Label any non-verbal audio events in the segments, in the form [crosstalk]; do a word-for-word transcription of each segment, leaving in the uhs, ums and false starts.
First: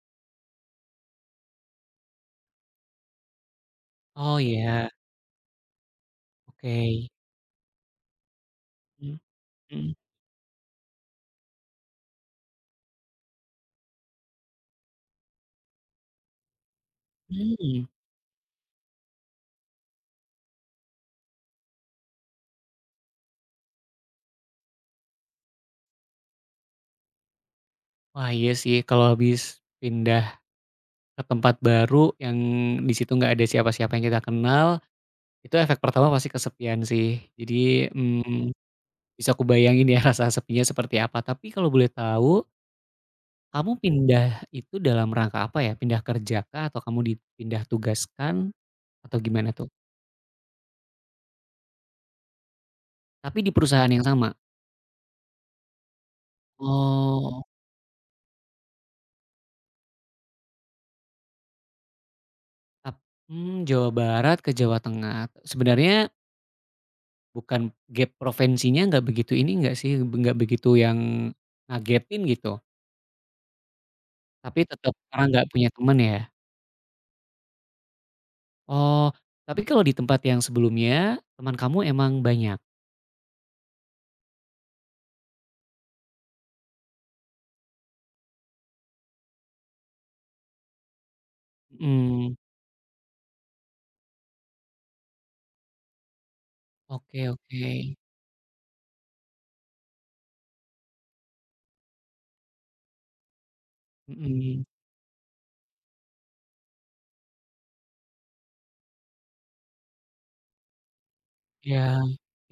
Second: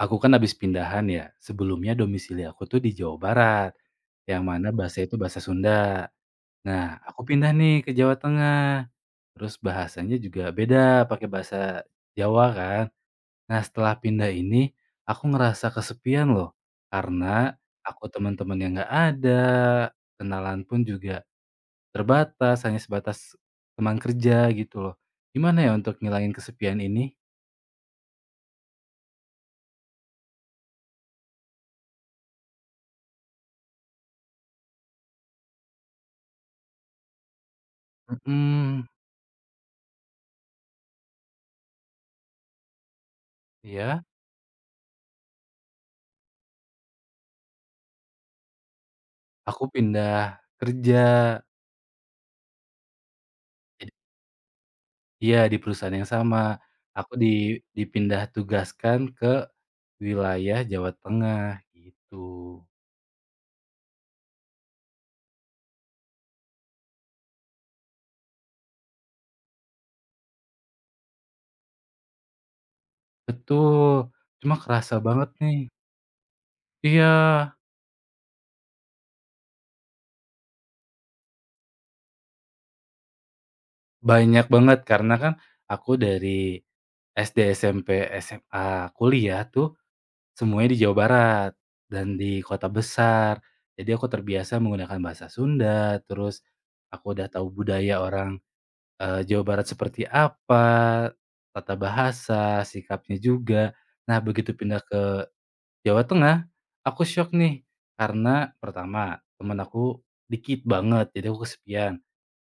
Aku kan habis pindahan ya, sebelumnya domisili aku tuh di Jawa Barat, Oh yang mana ya, bahasa itu bahasa Sunda. Nah, oke. aku pindah nih ke Jawa Tengah, Mhm terus mhm, bahasanya juga beda pakai bahasa Jawa kan. Nah, setelah pindah ini, aku ngerasa kesepian loh, karena mmm. aku teman-teman yang nggak ada, kenalan pun juga terbatas, hanya sebatas teman kerja gitu loh. Gimana ya untuk ngilangin kesepian ini? Wah iya sih kalau habis pindah ke tempat baru yang di situ nggak ada siapa-siapa yang kita kenal, itu efek pertama pasti kesepian sih. Jadi, mmm, Mhm, bisa aku bayangin ya [laughs] rasa sepinya seperti apa. Tapi kalau boleh tahu, kamu ya, pindah itu dalam rangka apa ya? Pindah kerja kah atau kamu dipindah tugaskan atau gimana aku tuh? pindah kerja. Tapi di perusahaan Id yang sama? iya, di perusahaan yang sama. Aku Oh, di dipindah tugaskan ke wilayah Jawa Tengah, gitu. tap mmm, Jawa Barat ke Jawa Tengah. Sebenarnya Bukan Gap provinsinya nggak begitu ini nggak sih, nggak begitu yang ngagetin gitu, Betul, cuma tapi tetap kerasa karena banget nggak nih, punya teman ya? iya, Oh, tapi kalau di tempat yang sebelumnya, teman kamu emang banyak? banyak banget karena kan aku dari S D, S M P, S M A, kuliah tuh semuanya di Jawa Barat dan Mhm, di kota besar. Jadi aku terbiasa menggunakan bahasa Sunda, terus aku oke udah tahu oke, budaya orang Eee, Jawa Barat seperti apa, tata bahasa, sikapnya juga. Nah, begitu mhm, pindah ke Jawa Tengah, aku syok nih, karena pertama, temen aku dikit banget, jadi aku iya, kesepian.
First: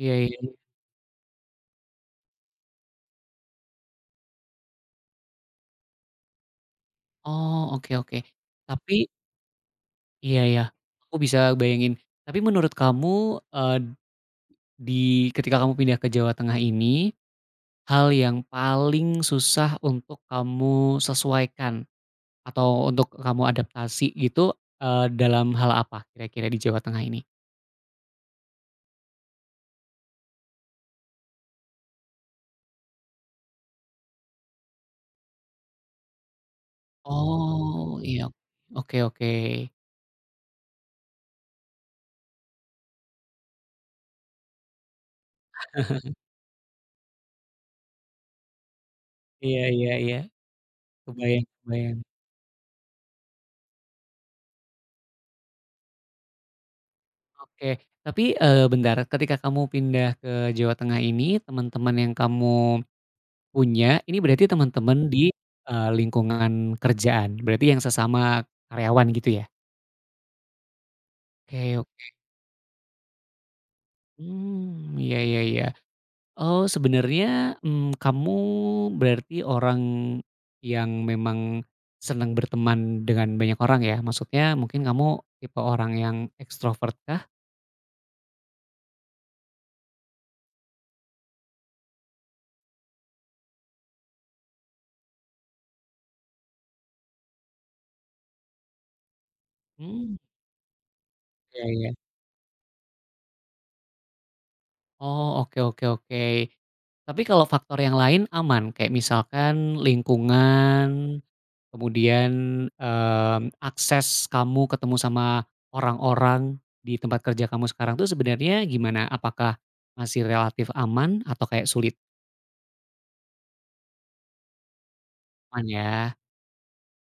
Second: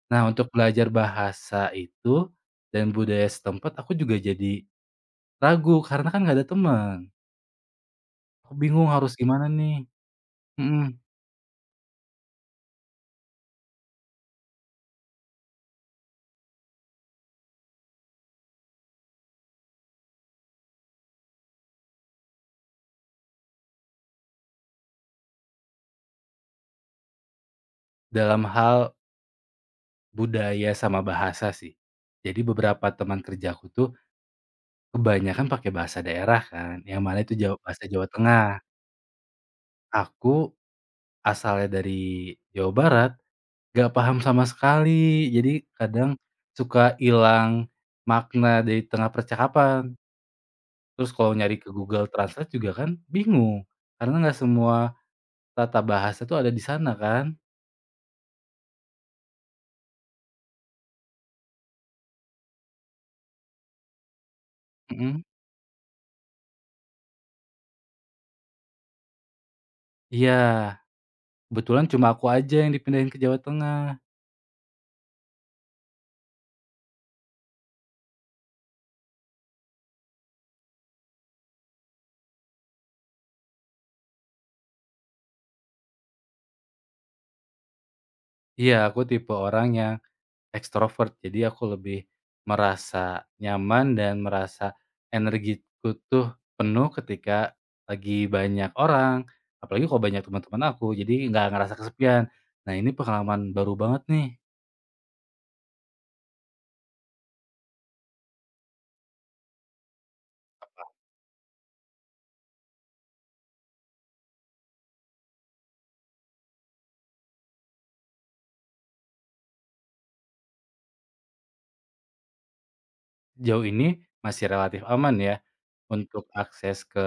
iya Nah, iya, untuk belajar bahasa itu dan budaya setempat, aku juga jadi ragu karena kan nggak ada teman. oh, oke oke. Aku bingung Tapi harus gimana nih. iya ya, Mhm, aku bisa bayangin. Tapi menurut kamu, eee, di ketika kamu pindah ke Jawa Tengah ini, hal yang paling susah untuk kamu sesuaikan atau untuk kamu adaptasi gitu, eee, dalam hal apa kira-kira di Jawa Tengah ini? dalam hal budaya sama bahasa sih. Jadi beberapa teman kerjaku tuh kebanyakan pakai bahasa daerah kan, yang mana itu Jawa bahasa Oh, Jawa iya, Tengah. oke oke. Aku asalnya dari Jawa Barat, nggak paham sama sekali. Jadi kadang suka hilang makna di tengah Iya iya percakapan. iya, Terus kalau kebayang nyari ke kebayang. Google Translate juga kan bingung, karena nggak semua tata bahasa itu ada di sana kan. Oke, tapi, eee, bentar, ketika kamu pindah ke Jawa Tengah ini, teman-teman yang kamu punya, ini berarti teman-teman Mhm. di, eee, lingkungan kerjaan, berarti yang sesama karyawan gitu ya? Iya, Oke kebetulan cuma oke, aku aja yang dipindahin ke Jawa Tengah. mmm, iya iya iya. Oh, sebenarnya, mmm, kamu berarti orang yang memang senang berteman dengan banyak orang ya? Maksudnya mungkin kamu tipe orang yang ekstrovert kah? Iya, aku tipe orang yang ekstrovert, jadi aku lebih merasa nyaman dan merasa energiku tuh penuh ketika lagi banyak orang, apalagi kalau Mmm, banyak teman-teman aku, jadi nggak iya ngerasa iya. kesepian. Nah, ini pengalaman baru banget nih. Oh, oke oke oke. Tapi kalau faktor yang lain aman? Kayak misalkan lingkungan, kemudian, mmm, akses kamu ketemu sama orang-orang di tempat kerja kamu sekarang tuh sebenarnya gimana? Apakah masih relatif aman atau kayak sulit? Jauh ini masih relatif aman ya, Aman ya. untuk akses ke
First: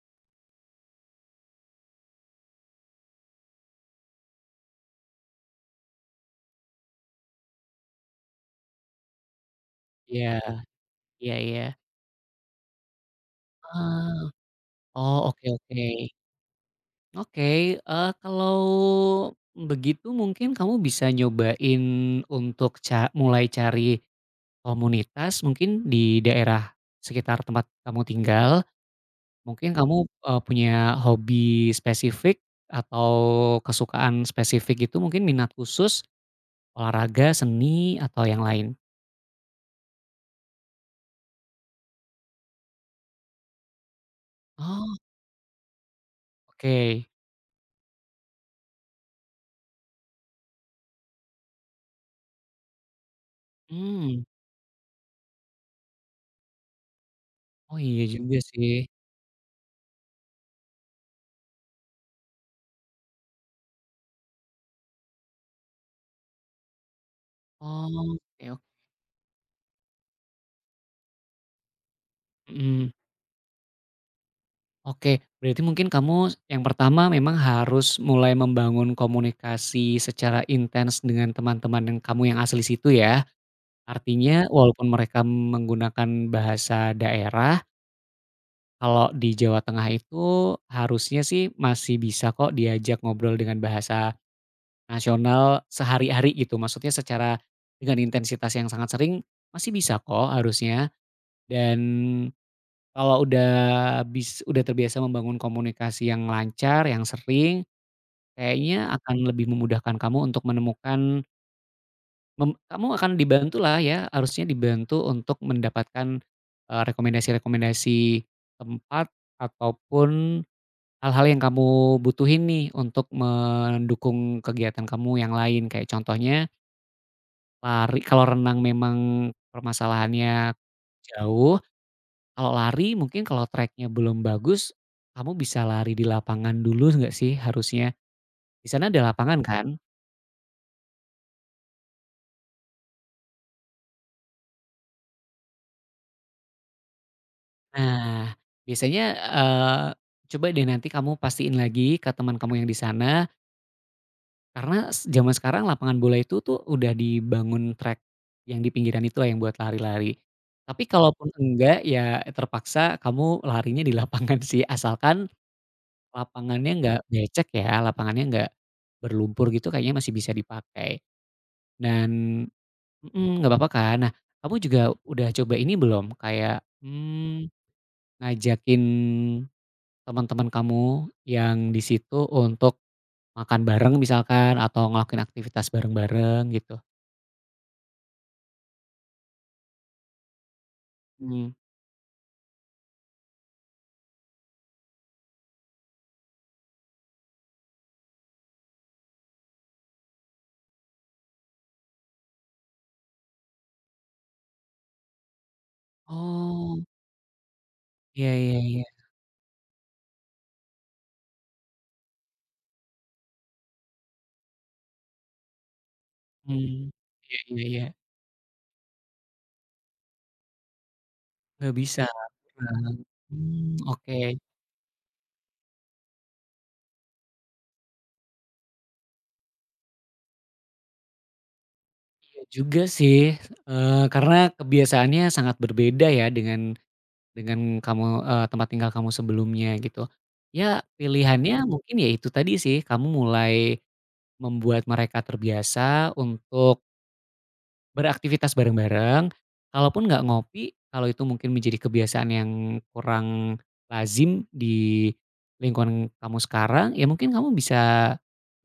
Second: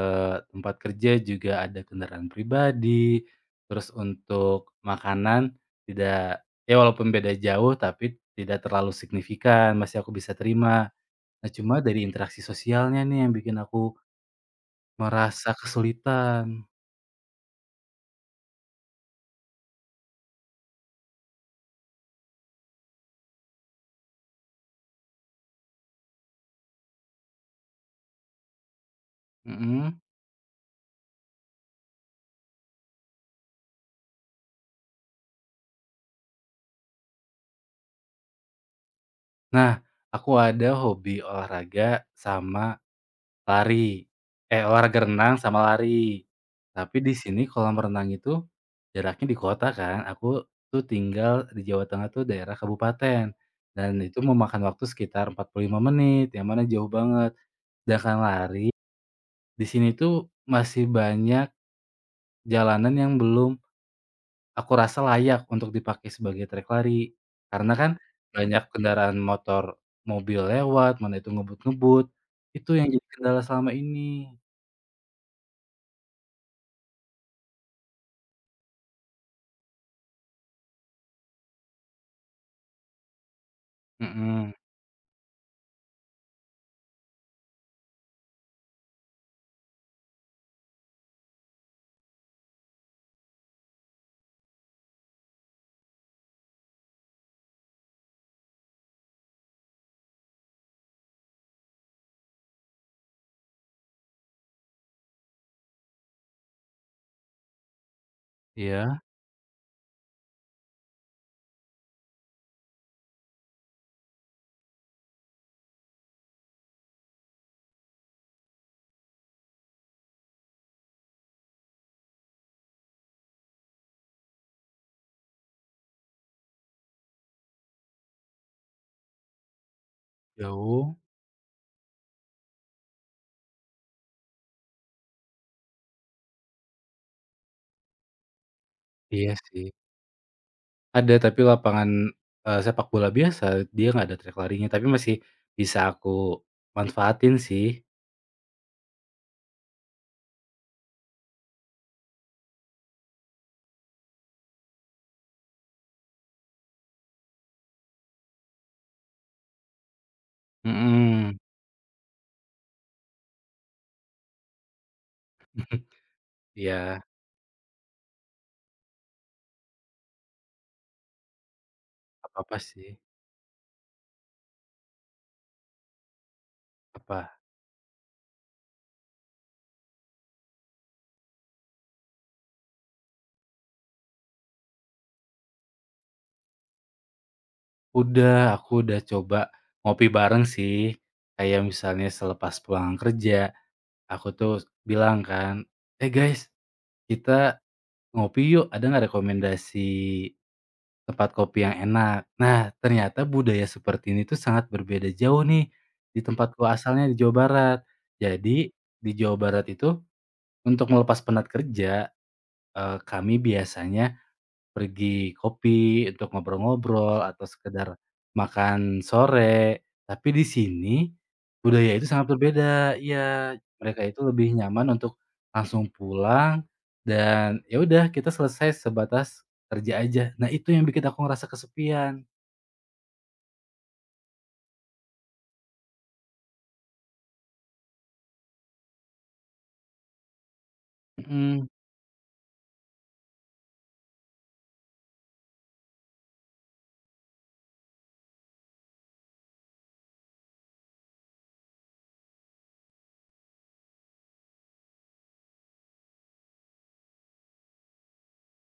tempat kerja juga ada kendaraan pribadi, terus untuk makanan tidak ya walaupun beda jauh, tapi tidak terlalu signifikan, masih aku Iya bisa terima. iya Nah, iya. cuma dari interaksi sosialnya nih yang bikin aku Ah, oh, oke merasa oke. kesulitan. Oke, eee, kalau begitu mungkin kamu bisa nyobain untuk ca mulai cari komunitas mungkin di daerah sekitar tempat kamu tinggal. Mungkin Mhm. kamu, eee, punya hobi spesifik atau kesukaan spesifik gitu mungkin minat khusus, olahraga, seni, atau yang lain? Nah, aku ada hobi olahraga sama lari, eh, Oh, olahraga renang sama lari. Tapi oke. di sini kolam renang itu jaraknya di kota kan, aku tuh tinggal di Jawa Tengah tuh daerah kabupaten, dan itu Hmm. memakan waktu sekitar empat puluh lima menit, yang mana jauh banget. Oh iya Sedangkan juga lari, sih. di sini tuh masih banyak jalanan yang belum aku rasa layak untuk dipakai sebagai trek lari, karena Oh, kan oke ok banyak kendaraan motor, mobil lewat, mana itu ngebut-ngebut, itu yang mhm. jadi kendala selama ini. Oke, berarti mungkin kamu yang pertama memang harus mulai membangun komunikasi secara intens dengan teman-teman yang kamu yang asli situ ya. Artinya Mhm, walaupun mereka menggunakan bahasa daerah, kalau di Jawa Tengah itu harusnya sih masih bisa kok diajak ngobrol dengan bahasa nasional sehari-hari gitu. Maksudnya secara dengan intensitas yang sangat sering masih bisa kok harusnya dan kalau udah bis udah terbiasa membangun komunikasi yang lancar, yang sering, kayaknya Mhm. iya, akan lebih memudahkan kamu untuk menemukan mem kamu akan dibantulah ya, harusnya dibantu untuk mendapatkan, eee, rekomendasi-rekomendasi tempat ataupun hal-hal yang kamu butuhin nih untuk mendukung kegiatan kamu yang lain. Kayak contohnya lari, kalau renang memang permasalahannya jauh. jauh. Kalau lari mungkin kalau track belum bagus, kamu bisa lari di lapangan dulu nggak sih harusnya? Di sana ada Iya lapangan Iya. kan? sih, ada tapi lapangan, eee, sepak bola biasa, dia nggak ada trek larinya, tapi masih bisa aku manfaatin sih. Nah, biasanya, eee, coba deh nanti kamu pastiin lagi ke teman kamu yang di sana, karena s zaman sekarang lapangan bola itu tuh udah dibangun track yang di pinggiran itu lah yang buat lari-lari. Tapi kalaupun Mhm. enggak, ya terpaksa kamu larinya di lapangan sih, asalkan [laughs] lapangannya nggak Iya, becek ya, lapangannya nggak berlumpur gitu kayaknya masih bisa dipakai. Dan nggak apa-apa sih, mhm, nggak apa-apa kan? Nah, kamu juga udah coba ini belum? Kayak, apa? mmm, ngajakin teman-teman kamu yang di situ untuk makan bareng misalkan atau ngelakuin aktivitas bareng-bareng gitu? Udah, aku udah coba ngopi bareng sih, Mhm. kayak misalnya selepas pulang kerja. Aku tuh bilang kan, "Eh, guys, kita ngopi yuk, ada nggak rekomendasi tempat kopi yang enak?" Nah, ternyata budaya seperti ini tuh sangat berbeda jauh nih di, mhm, tempatku Oh, asalnya di Jawa Barat. iya iya Jadi, iya, di Jawa Barat itu untuk melepas penat kerja, eee, kami biasanya pergi kopi untuk mmm, ngobrol-ngobrol iya atau iya iya, sekedar makan sore, tapi di sini nggak budaya bisa. itu sangat berbeda, iya, Mmm, mereka itu oke, lebih nyaman untuk langsung pulang dan ya udah kita selesai sebatas kerja aja. Nah itu yang bikin aku ngerasa kesepian. iya juga sih, eee, karena kebiasaannya sangat berbeda ya dengan Dengan kamu, eee, tempat tinggal kamu sebelumnya gitu. Ya pilihannya Mhm. Mhm, mungkin ya itu tadi sih, kamu mulai membuat mereka terbiasa untuk beraktivitas bareng-bareng, kalaupun nggak ngopi, kalau itu mungkin menjadi kebiasaan yang kurang lazim di lingkungan kamu sekarang, ya mungkin kamu bisa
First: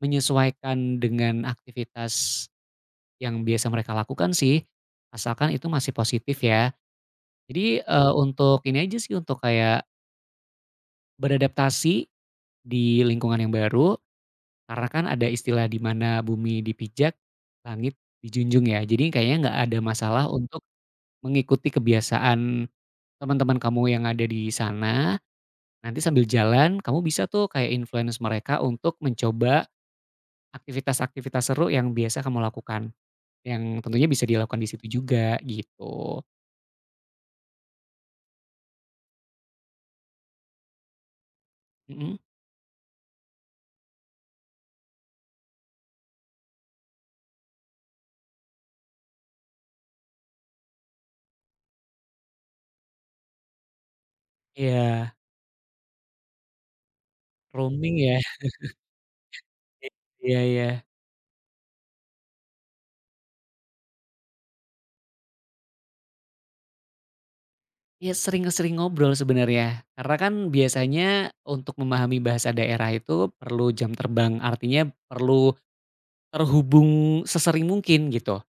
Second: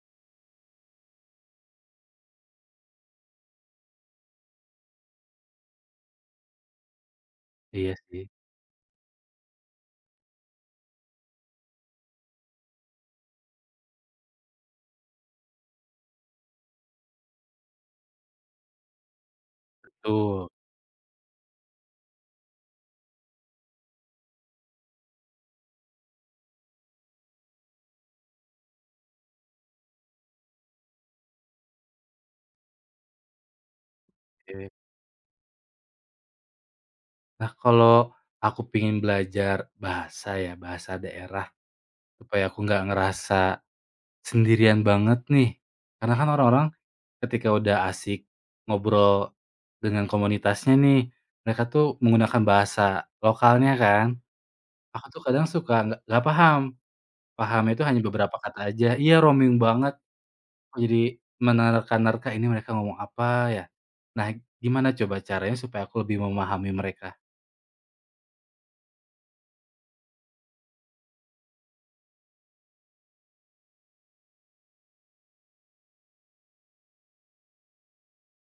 menyesuaikan dengan aktivitas yang biasa mereka lakukan sih, asalkan itu masih positif ya. Jadi, iya eee, sih, untuk ini aja sih, untuk kayak beradaptasi di lingkungan yang baru, karena kan ada istilah di mana bumi dipijak, langit dijunjung ya. Jadi kayaknya nggak ada masalah betul, untuk mengikuti kebiasaan teman-teman kamu yang ada di sana. Nanti sambil jalan kamu bisa tuh kayak influence mereka untuk mencoba aktivitas-aktivitas seru yang biasa kamu lakukan, yang tentunya bisa dilakukan di oke. situ juga gitu. Nah kalau aku pengen belajar bahasa ya, bahasa daerah Mhm, supaya aku nggak ngerasa sendirian banget nih, karena kan orang-orang ketika udah asik ngobrol dengan komunitasnya nih, mereka tuh menggunakan bahasa lokalnya kan. Aku iya tuh kadang suka nggak nggak paham, pahamnya itu roaming hanya ya, beberapa kata aja. Iya roaming banget, iya iya. aku jadi menerka-nerka ini mereka ngomong apa ya. Nah gimana coba caranya supaya aku lebih memahami mereka? Ya sering-sering ngobrol sebenarnya, karena kan biasanya untuk memahami bahasa daerah itu perlu jam terbang, artinya perlu terhubung sesering mungkin gitu.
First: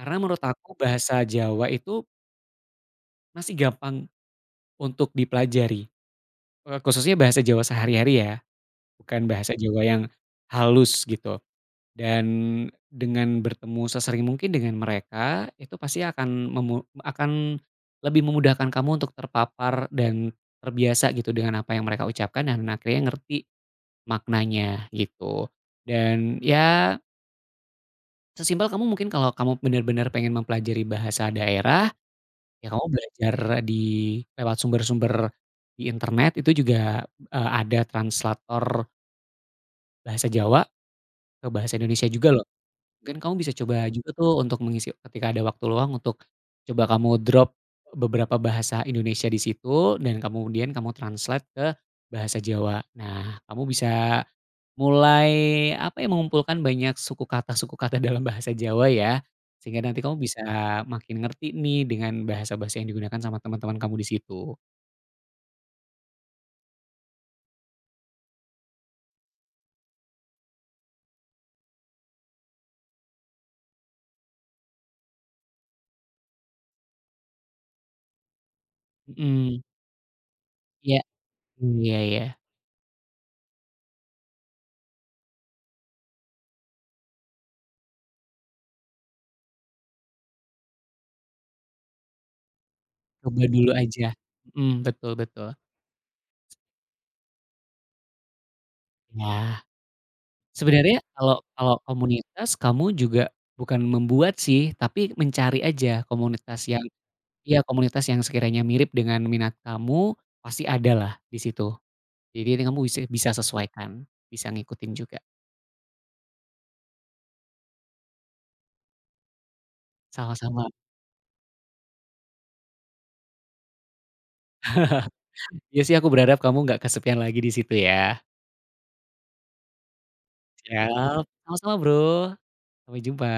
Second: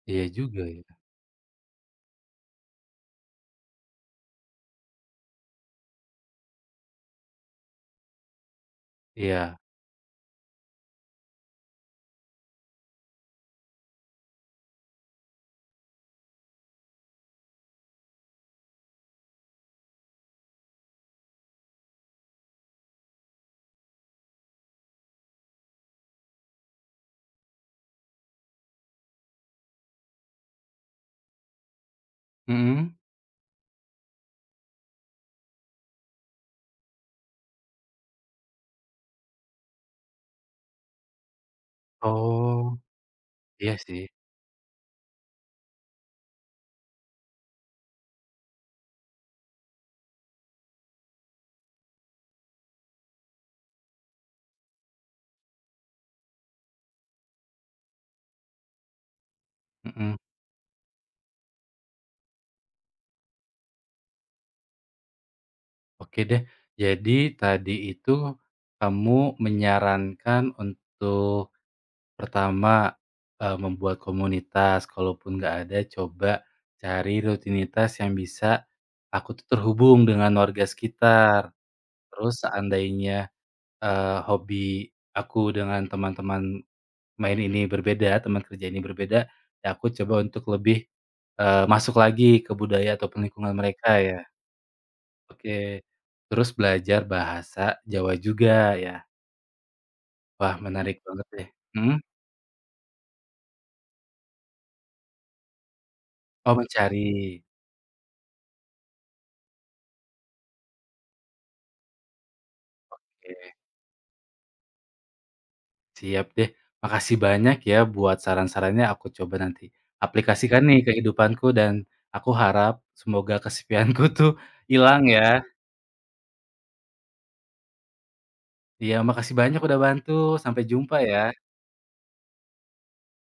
Karena Iya menurut juga aku ya, bahasa Jawa itu masih gampang untuk dipelajari, eee, khususnya bahasa Jawa sehari-hari ya, bukan bahasa iya, Jawa yang halus gitu. Dan dengan bertemu sesering mungkin dengan mereka, itu pasti akan memu akan lebih memudahkan kamu untuk terpapar dan terbiasa gitu dengan apa yang mereka ucapkan dan akhirnya ngerti maknanya gitu. Dan ya sesimpel kamu mungkin kalau kamu benar-benar pengen mempelajari bahasa daerah, ya kamu mhm. belajar di lewat sumber-sumber di internet itu juga, eee, ada translator bahasa Jawa ke bahasa Indonesia juga loh. Oh, Mungkin kamu bisa iya coba sih, juga tuh untuk mengisi ketika ada waktu luang untuk coba kamu drop beberapa bahasa Indonesia di situ dan kemudian kamu translate ke bahasa Jawa. Nah, kamu bisa mulai apa ya, mengumpulkan banyak suku kata suku kata dalam bahasa Jawa ya, sehingga nanti mhm. kamu bisa makin ngerti nih dengan bahasa-bahasa yang digunakan sama teman-teman kamu di situ. Oke deh, jadi tadi itu kamu menyarankan untuk pertama, eee, membuat komunitas, kalaupun nggak ada coba cari rutinitas yang bisa aku tuh Mhm, terhubung dengan warga iya sekitar. iya iya, Terus seandainya, eee, hobi aku dengan teman-teman main ini berbeda, teman kerja ini berbeda, ya aku coba untuk lebih, eee, masuk lagi ke budaya ataupun coba lingkungan dulu mereka aja. ya. Mhm, betul betul. Oke, terus belajar bahasa Jawa juga ya. Ya. Wah menarik Sebenarnya banget kalau deh. kalau Mhm? komunitas kamu juga bukan membuat sih, tapi mencari aja Oh komunitas yang mencari. iya, komunitas yang sekiranya mirip dengan minat kamu, pasti ada lah di situ. Jadi ini kamu bisa bisa Oke. sesuaikan, bisa ngikutin juga. Siap deh. Makasih banyak ya buat saran-sarannya, aku coba nanti aplikasikan, iya, Sama-sama. nih kehidupanku dan aku harap semoga kesepianku [laughs] tuh hilang ya. Iya sih aku berharap kamu nggak kesepian lagi di situ ya. Iya makasih banyak udah bantu, sampai jumpa ya. Siap, sama-sama Bro, sampai jumpa.